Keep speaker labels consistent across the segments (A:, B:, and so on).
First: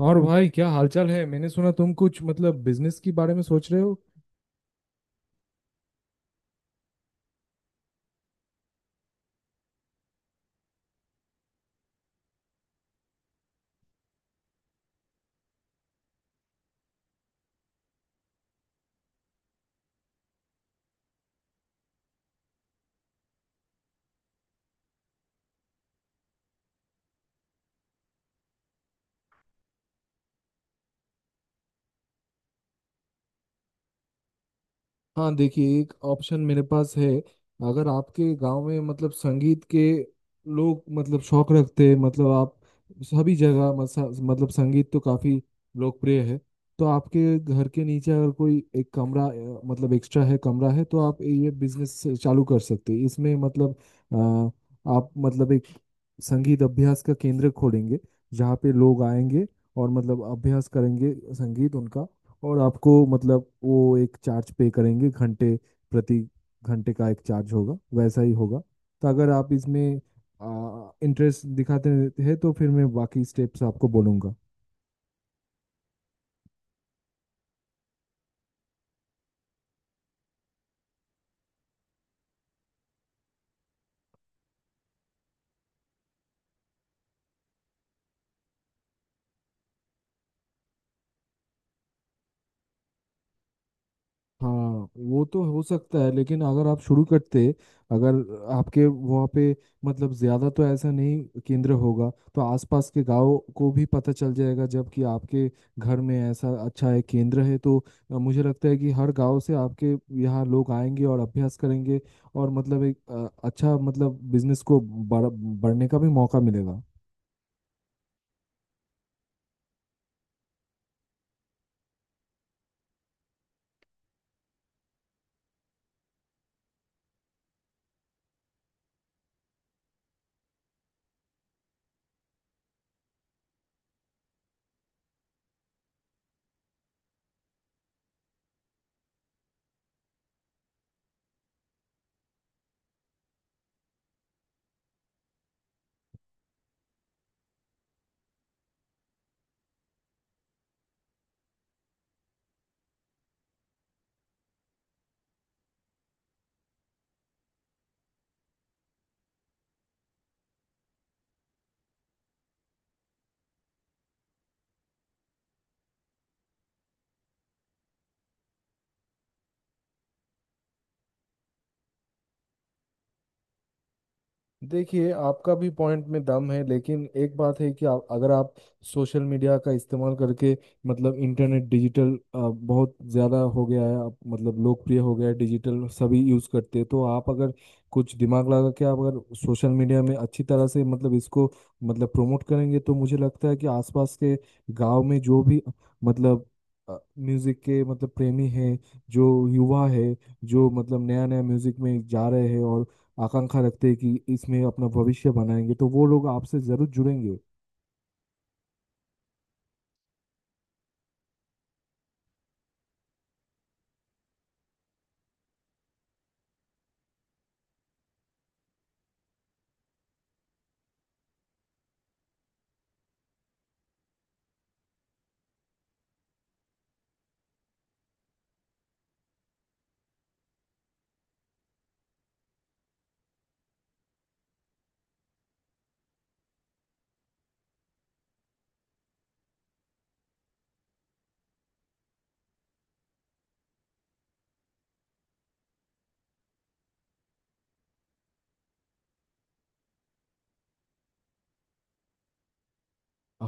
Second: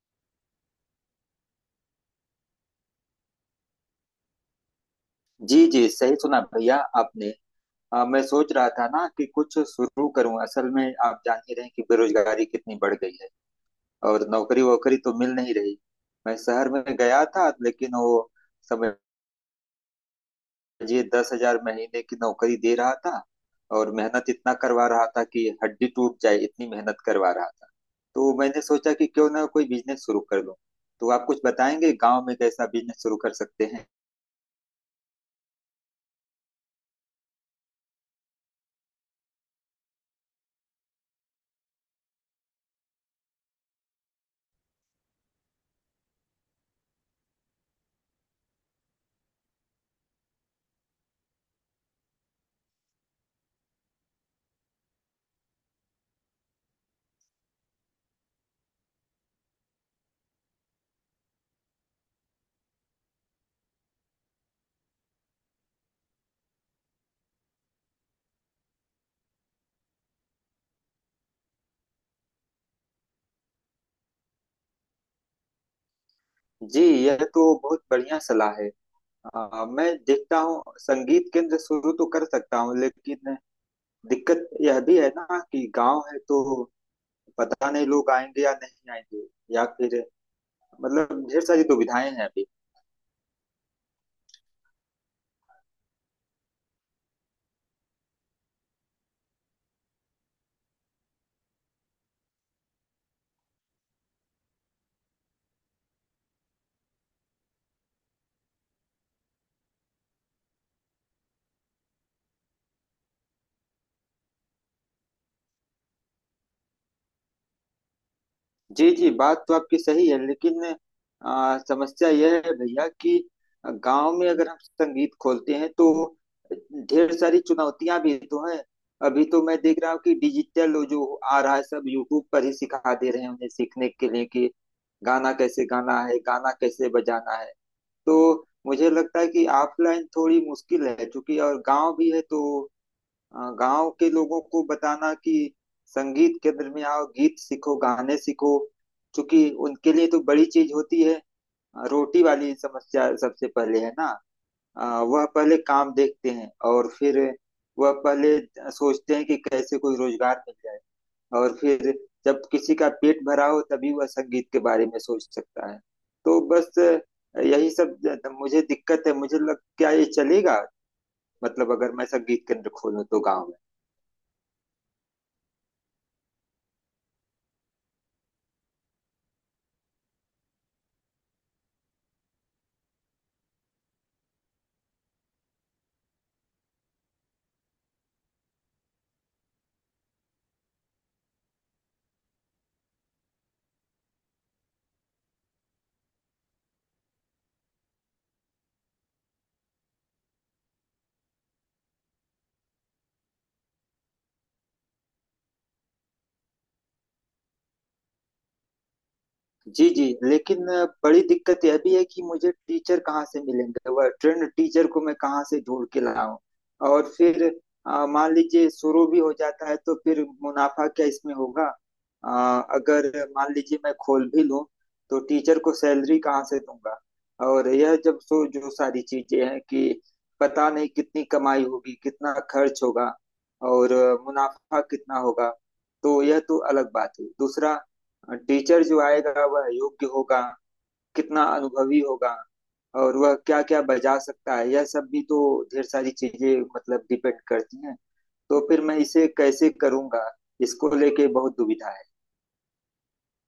A: और भाई क्या हालचाल है? मैंने सुना तुम कुछ मतलब बिजनेस के बारे में सोच रहे हो।
B: जी जी, सही सुना भैया आपने। मैं सोच रहा था ना कि कुछ शुरू करूं। असल में आप जान ही रहे हैं कि बेरोजगारी कितनी बढ़ गई है और नौकरी वोकरी तो मिल नहीं रही। मैं शहर में गया था, लेकिन वो समझिए 10,000 महीने की नौकरी दे रहा था और मेहनत इतना करवा रहा था कि हड्डी टूट जाए, इतनी मेहनत करवा रहा था। तो मैंने सोचा कि क्यों ना कोई बिजनेस शुरू कर लूं। तो आप कुछ बताएंगे गांव में कैसा बिजनेस शुरू कर सकते हैं।
A: हाँ देखिए, एक ऑप्शन मेरे पास है। अगर आपके गांव में मतलब संगीत के लोग मतलब शौक रखते हैं, मतलब आप सभी जगह मतलब संगीत तो काफी लोकप्रिय है। तो आपके घर के नीचे अगर कोई एक कमरा मतलब एक्स्ट्रा है, कमरा है, तो आप ये बिजनेस चालू कर सकते हैं। इसमें मतलब अ, आप मतलब एक संगीत अभ्यास का केंद्र खोलेंगे जहाँ पे लोग आएंगे और मतलब अभ्यास करेंगे संगीत उनका। और आपको मतलब वो एक चार्ज पे करेंगे, घंटे प्रति घंटे का एक चार्ज होगा, वैसा ही होगा। तो अगर आप इसमें इंटरेस्ट दिखाते हैं तो फिर मैं बाकी स्टेप्स आपको बोलूँगा।
B: जी, यह तो बहुत बढ़िया सलाह है। मैं देखता हूँ संगीत केंद्र शुरू तो कर सकता हूँ, लेकिन दिक्कत यह भी है ना कि गांव है तो पता नहीं लोग आएंगे या नहीं आएंगे। या फिर मतलब ढेर सारी दुविधाएं हैं अभी।
A: हाँ, वो तो हो सकता है, लेकिन अगर आप शुरू करते, अगर आपके वहाँ पे मतलब ज़्यादा तो ऐसा नहीं केंद्र होगा तो आसपास के गांव को भी पता चल जाएगा। जबकि आपके घर में ऐसा अच्छा है केंद्र है तो मुझे लगता है कि हर गांव से आपके यहाँ लोग आएंगे और अभ्यास करेंगे। और मतलब एक अच्छा मतलब बिजनेस को बढ़ने का भी मौका मिलेगा।
B: जी जी, बात तो आपकी सही है, लेकिन समस्या यह है भैया कि गांव में अगर हम संगीत खोलते हैं तो ढेर सारी चुनौतियां भी तो हैं। अभी तो मैं देख रहा हूँ कि डिजिटल जो आ रहा है, सब यूट्यूब पर ही सिखा दे रहे हैं उन्हें सीखने के लिए कि गाना कैसे गाना है, गाना कैसे बजाना है। तो मुझे लगता है कि ऑफलाइन थोड़ी मुश्किल है, चूंकि और गांव भी है तो गांव के लोगों को बताना कि संगीत केंद्र में आओ, गीत सीखो, गाने सीखो, क्योंकि उनके लिए तो बड़ी चीज होती है रोटी वाली समस्या सबसे पहले है ना। अ, वह पहले काम देखते हैं और फिर वह पहले सोचते हैं कि कैसे कोई रोजगार मिल जाए। और फिर जब किसी का पेट भरा हो, तभी वह संगीत के बारे में सोच सकता है। तो बस यही सब मुझे दिक्कत है। मुझे लग, क्या ये चलेगा? मतलब अगर मैं संगीत केंद्र खोलूं तो गाँव में।
A: देखिए, आपका भी पॉइंट में दम है लेकिन एक बात है कि आप अगर आप सोशल मीडिया का इस्तेमाल करके मतलब इंटरनेट डिजिटल बहुत ज़्यादा हो गया है, आप मतलब लोकप्रिय हो गया है, डिजिटल सभी यूज़ करते हैं। तो आप अगर कुछ दिमाग लगा के, आप अगर सोशल मीडिया में अच्छी तरह से मतलब इसको मतलब प्रमोट करेंगे तो मुझे लगता है कि आसपास के गांव में जो भी मतलब म्यूज़िक के मतलब प्रेमी हैं, जो युवा है, जो मतलब नया नया म्यूज़िक में जा रहे हैं और आकांक्षा रखते हैं कि इसमें अपना भविष्य बनाएंगे, तो वो लोग आपसे जरूर जुड़ेंगे।
B: जी, जी, लेकिन बड़ी दिक्कत यह भी है कि मुझे टीचर कहाँ से मिलेंगे? वह ट्रेंड टीचर को मैं कहाँ से ढूंढ के लाऊं? और फिर मान लीजिए शुरू भी हो जाता है तो फिर मुनाफा क्या इसमें होगा? अ, अगर मान लीजिए मैं खोल भी लूं, तो टीचर को सैलरी कहाँ से दूंगा? और यह जब सो जो सारी चीजें हैं कि पता नहीं कितनी कमाई होगी, कितना खर्च होगा और मुनाफा कितना होगा, तो यह तो अलग बात है। दूसरा, टीचर जो आएगा वह योग्य होगा, कितना अनुभवी होगा और वह क्या क्या बजा सकता है, यह सब भी तो ढेर सारी चीजें मतलब डिपेंड करती हैं। तो फिर मैं इसे कैसे करूंगा? इसको लेके बहुत दुविधा।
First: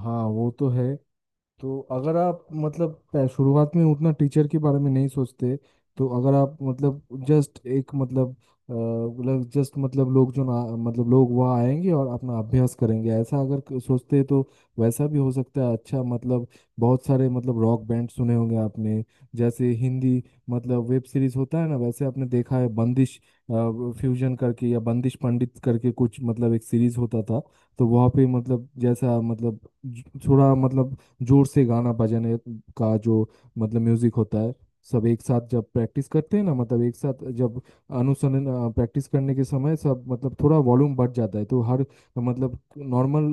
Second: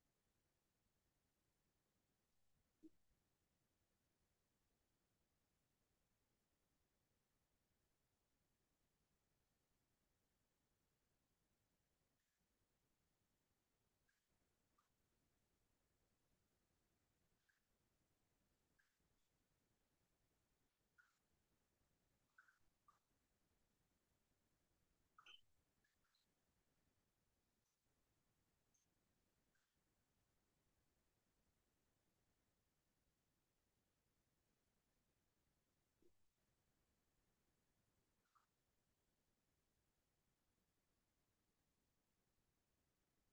A: हाँ, वो तो है। तो अगर आप मतलब शुरुआत में उतना टीचर के बारे में नहीं सोचते, तो अगर आप मतलब जस्ट एक मतलब जस्ट मतलब लोग जो ना मतलब लोग वहाँ आएंगे और अपना अभ्यास करेंगे, ऐसा अगर सोचते तो वैसा भी हो सकता है। अच्छा, मतलब बहुत सारे मतलब रॉक बैंड सुने होंगे आपने, जैसे हिंदी मतलब वेब सीरीज होता है ना, वैसे आपने देखा है बंदिश फ्यूजन करके या बंदिश पंडित करके, कुछ मतलब एक सीरीज होता था। तो वहाँ पे मतलब जैसा मतलब थोड़ा मतलब जोर से गाना बजाने का जो मतलब म्यूजिक होता है, सब एक साथ जब प्रैक्टिस करते हैं ना, मतलब एक साथ जब अनुसंधान प्रैक्टिस करने के समय सब मतलब थोड़ा वॉल्यूम बढ़ जाता है। तो हर मतलब नॉर्मल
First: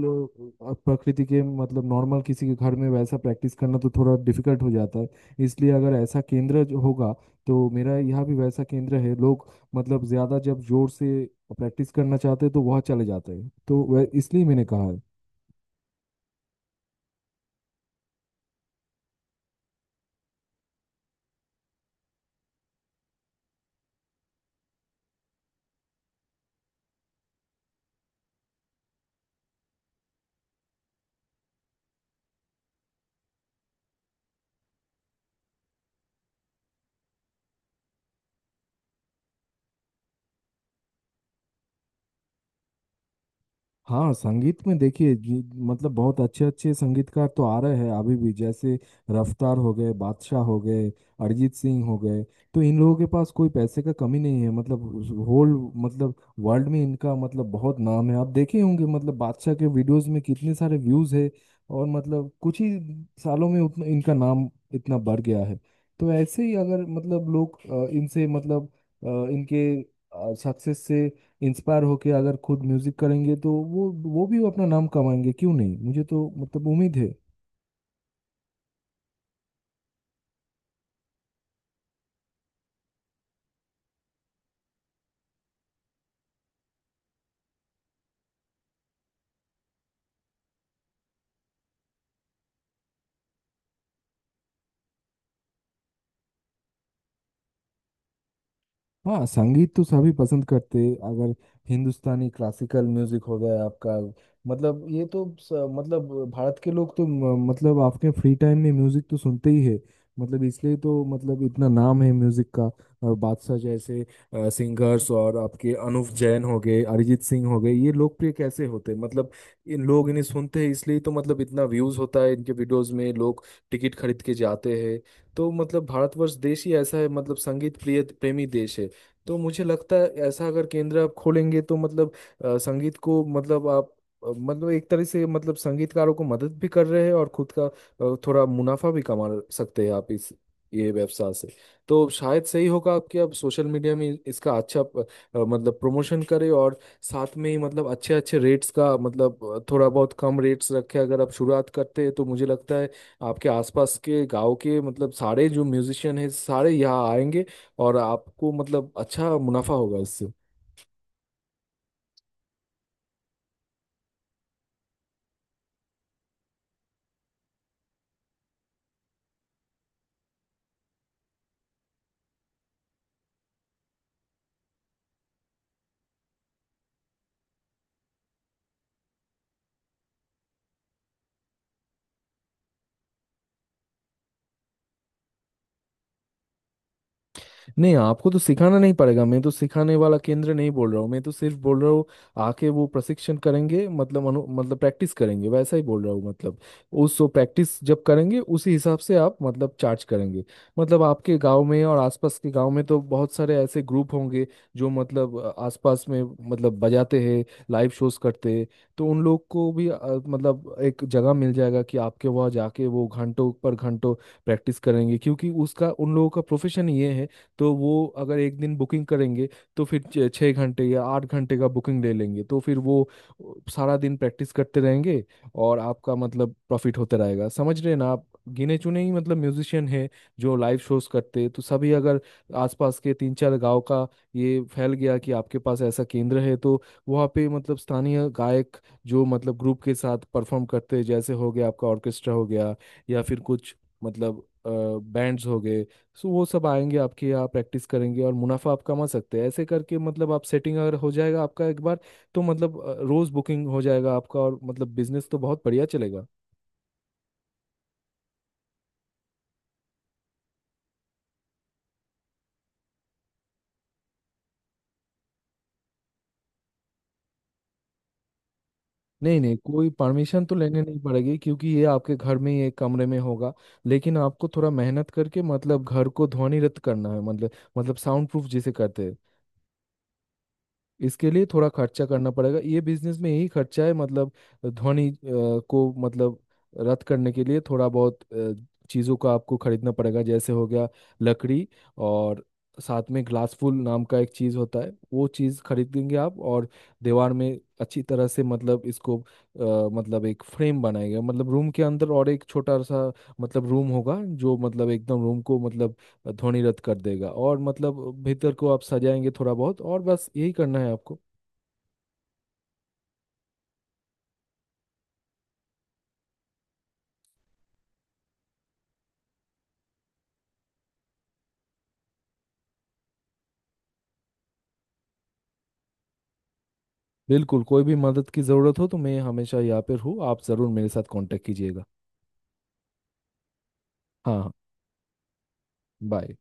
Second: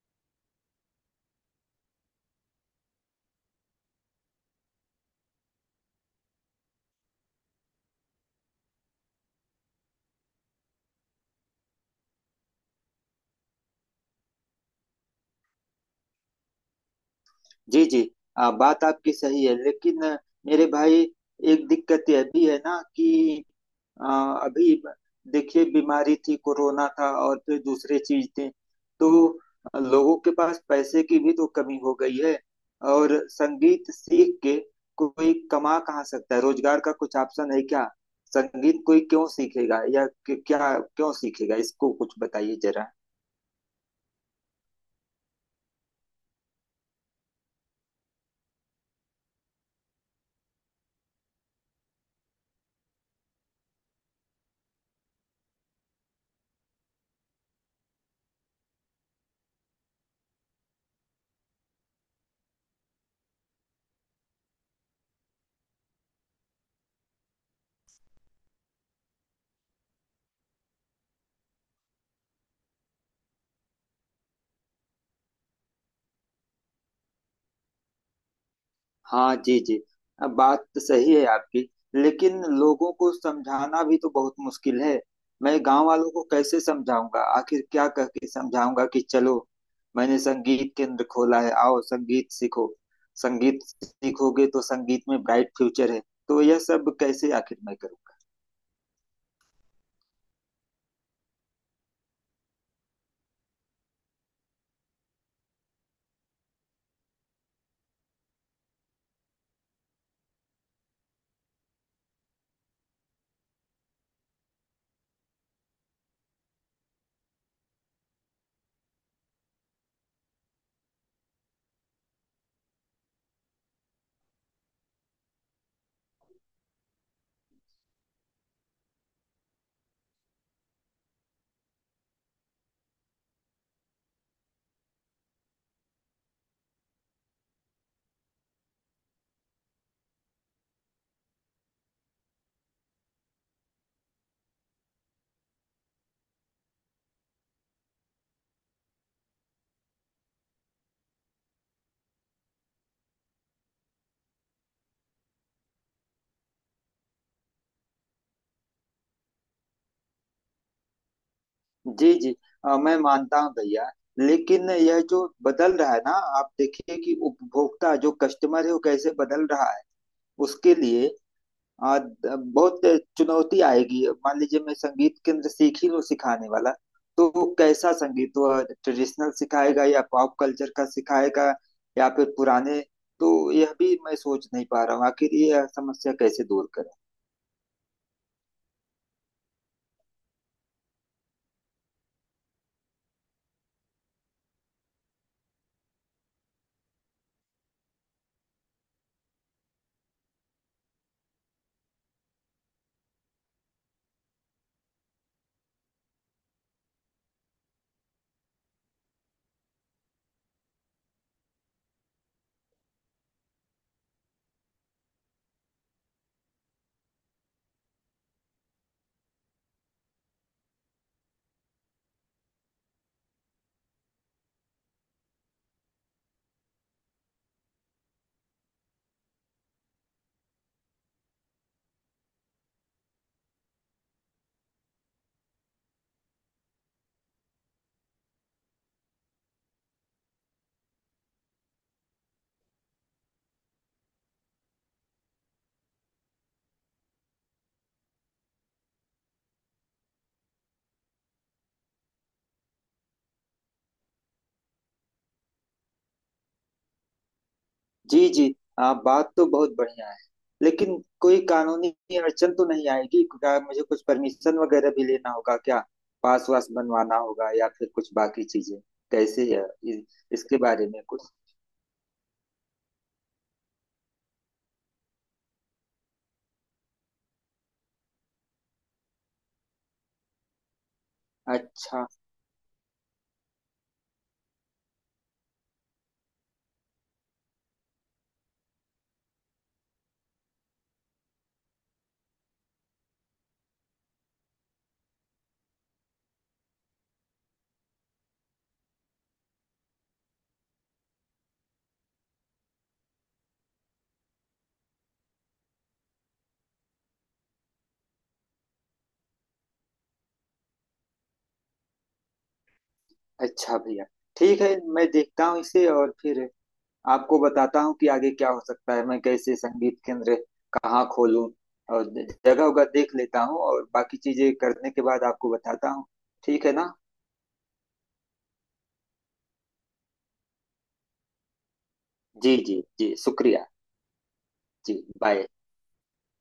A: प्रकृति के मतलब नॉर्मल किसी के घर में वैसा प्रैक्टिस करना तो थोड़ा डिफिकल्ट हो जाता है। इसलिए अगर ऐसा केंद्र जो होगा, तो मेरा यहाँ भी वैसा केंद्र है, लोग मतलब ज़्यादा जब जोर से प्रैक्टिस करना चाहते हैं तो वह चले जाते हैं। तो वह इसलिए मैंने कहा है।
B: जी जी, बात आपकी सही है, लेकिन मेरे भाई एक दिक्कत यह भी है ना कि आ, अभी ब- देखिए बीमारी थी, कोरोना था और फिर दूसरे चीज थे। तो लोगों के पास पैसे की भी तो कमी हो गई है और संगीत सीख के कोई कमा कहाँ सकता है? रोजगार का कुछ ऑप्शन है क्या? संगीत कोई क्यों सीखेगा, या क्या क्यों सीखेगा? इसको कुछ बताइए जरा।
A: हाँ, संगीत में देखिए, मतलब बहुत अच्छे अच्छे संगीतकार तो आ रहे हैं अभी भी, जैसे रफ्तार हो गए, बादशाह हो गए, अरिजीत सिंह हो गए। तो इन लोगों के पास कोई पैसे का कमी नहीं है। मतलब होल मतलब वर्ल्ड में इनका मतलब बहुत नाम है। आप देखे होंगे मतलब बादशाह के वीडियोस में कितने सारे व्यूज है। और मतलब कुछ ही सालों में उतना इनका नाम इतना बढ़ गया है। तो ऐसे ही अगर मतलब लोग इनसे मतलब इनके सक्सेस से इंस्पायर होके अगर खुद म्यूजिक करेंगे तो वो भी अपना नाम कमाएंगे, क्यों नहीं? मुझे तो मतलब उम्मीद है।
B: हाँ जी जी, अब बात तो सही है आपकी, लेकिन लोगों को समझाना भी तो बहुत मुश्किल है। मैं गांव वालों को कैसे समझाऊंगा? आखिर क्या कह के समझाऊंगा कि चलो मैंने संगीत केंद्र खोला है, आओ संगीत सीखो, संगीत सीखोगे तो संगीत में ब्राइट फ्यूचर है। तो यह सब कैसे आखिर मैं करूँगा?
A: हाँ, संगीत तो सभी पसंद करते हैं। अगर हिंदुस्तानी क्लासिकल म्यूजिक हो गया आपका, मतलब ये तो मतलब भारत के लोग तो मतलब अपने फ्री टाइम में म्यूजिक तो सुनते ही है। मतलब इसलिए तो मतलब इतना नाम है म्यूजिक का। और बादशाह जैसे सिंगर्स, और आपके अनुव जैन हो गए, अरिजीत सिंह हो गए, ये लोकप्रिय कैसे होते हैं? मतलब इन लोग इन्हें सुनते हैं, इसलिए तो मतलब इतना व्यूज होता है इनके वीडियोस में। लोग टिकट खरीद के जाते हैं। तो मतलब भारतवर्ष देश ही ऐसा है, मतलब संगीत प्रिय प्रेमी देश है। तो मुझे लगता है ऐसा अगर केंद्र आप खोलेंगे तो मतलब संगीत को मतलब आप मतलब एक तरह से मतलब संगीतकारों को मदद भी कर रहे हैं और खुद का थोड़ा मुनाफा भी कमा सकते हैं आप इस ये व्यवसाय से। तो शायद सही होगा आपके। आप सोशल मीडिया में इसका अच्छा मतलब प्रमोशन करें, और साथ में ही मतलब अच्छे अच्छे रेट्स का मतलब थोड़ा बहुत कम रेट्स रखें अगर आप शुरुआत करते हैं तो मुझे लगता है आपके आसपास के गांव के मतलब सारे जो म्यूजिशियन हैं सारे यहाँ आएंगे और आपको मतलब अच्छा मुनाफा होगा इससे।
B: जी जी, मैं मानता हूँ भैया, लेकिन यह जो बदल रहा है ना, आप देखिए कि उपभोक्ता जो कस्टमर है वो कैसे बदल रहा है। उसके लिए आ, बहुत चुनौती आएगी। मान लीजिए मैं संगीत केंद्र सीख ही लूं सिखाने वाला, तो वो कैसा संगीत? वो ट्रेडिशनल सिखाएगा या पॉप कल्चर का सिखाएगा, या फिर पुराने? तो यह भी मैं सोच नहीं पा रहा हूँ आखिर ये समस्या कैसे दूर करें।
A: नहीं, आपको तो सिखाना नहीं पड़ेगा, मैं तो सिखाने वाला केंद्र नहीं बोल रहा हूँ। मैं तो सिर्फ बोल रहा हूँ आके वो प्रशिक्षण करेंगे, मतलब अनु मतलब प्रैक्टिस करेंगे, वैसा ही बोल रहा हूँ। मतलब उस वो प्रैक्टिस जब करेंगे उसी हिसाब से आप मतलब चार्ज करेंगे। मतलब आपके गांव में और आसपास के गांव में तो बहुत सारे ऐसे ग्रुप होंगे जो मतलब आसपास में मतलब बजाते हैं, लाइव शोज करते हैं। तो उन लोग को भी मतलब एक जगह मिल जाएगा कि आपके वहाँ जाके वो घंटों पर घंटों प्रैक्टिस करेंगे क्योंकि उसका उन लोगों का प्रोफेशन ये है। तो वो अगर एक दिन बुकिंग करेंगे तो फिर छः घंटे या आठ घंटे का बुकिंग ले लेंगे, तो फिर वो सारा दिन प्रैक्टिस करते रहेंगे और आपका मतलब प्रॉफिट होता रहेगा। समझ रहे हैं ना आप। गिने चुने ही मतलब म्यूजिशियन है जो लाइव शोज करते हैं। तो सभी, अगर आसपास के तीन चार गांव का ये फैल गया कि आपके पास ऐसा केंद्र है, तो वहाँ पे मतलब स्थानीय गायक, जो मतलब ग्रुप के साथ परफॉर्म करते हैं, जैसे हो गया आपका ऑर्केस्ट्रा हो गया, या फिर कुछ मतलब बैंड्स हो गए, सो वो सब आएंगे आपके यहाँ प्रैक्टिस करेंगे और मुनाफा आप कमा सकते हैं। ऐसे करके मतलब आप सेटिंग अगर हो जाएगा आपका एक बार, तो मतलब रोज बुकिंग हो जाएगा आपका और मतलब बिजनेस तो बहुत बढ़िया चलेगा।
B: जी जी, बात तो बहुत बढ़िया है, लेकिन कोई कानूनी अड़चन तो नहीं आएगी क्या? मुझे कुछ परमिशन वगैरह भी लेना होगा क्या? पास वास बनवाना होगा या फिर कुछ बाकी चीजें
A: नहीं
B: कैसे
A: नहीं,
B: है?
A: कोई
B: इ-
A: परमिशन तो
B: इसके
A: लेने
B: बारे
A: नहीं
B: में कुछ।
A: पड़ेगी क्योंकि ये आपके घर में ही एक कमरे में होगा। लेकिन आपको थोड़ा मेहनत करके मतलब घर को ध्वनिरत करना है, मतलब साउंड प्रूफ जिसे कहते हैं। इसके लिए थोड़ा खर्चा
B: अच्छा।
A: करना पड़ेगा, ये बिजनेस में यही खर्चा है। मतलब ध्वनि को मतलब रद्द करने के लिए थोड़ा बहुत चीज़ों का आपको खरीदना पड़ेगा, जैसे हो गया लकड़ी, और साथ में ग्लासफुल नाम का एक चीज़ होता है, वो चीज़ खरीदेंगे आप। और दीवार में अच्छी तरह से मतलब इसको मतलब एक फ्रेम बनाएगा मतलब रूम के अंदर, और एक छोटा सा मतलब रूम होगा जो मतलब एकदम रूम को मतलब ध्वनि रद्द कर देगा, और मतलब भीतर को आप सजाएंगे थोड़ा बहुत। और बस यही करना है आपको।
B: अच्छा भैया, ठीक है, मैं देखता हूँ इसे और फिर आपको बताता हूँ कि आगे क्या हो सकता है। मैं कैसे संगीत केंद्र कहाँ खोलूँ और जगह वगह देख लेता हूँ और बाकी चीजें करने के बाद आपको बताता हूँ। ठीक है ना।
A: बिल्कुल, कोई भी मदद की ज़रूरत हो तो मैं हमेशा यहाँ पर हूँ, आप ज़रूर मेरे साथ कांटेक्ट कीजिएगा।
B: जी जी जी, शुक्रिया।
A: हाँ हाँ,
B: जी। बाय।
A: बाय।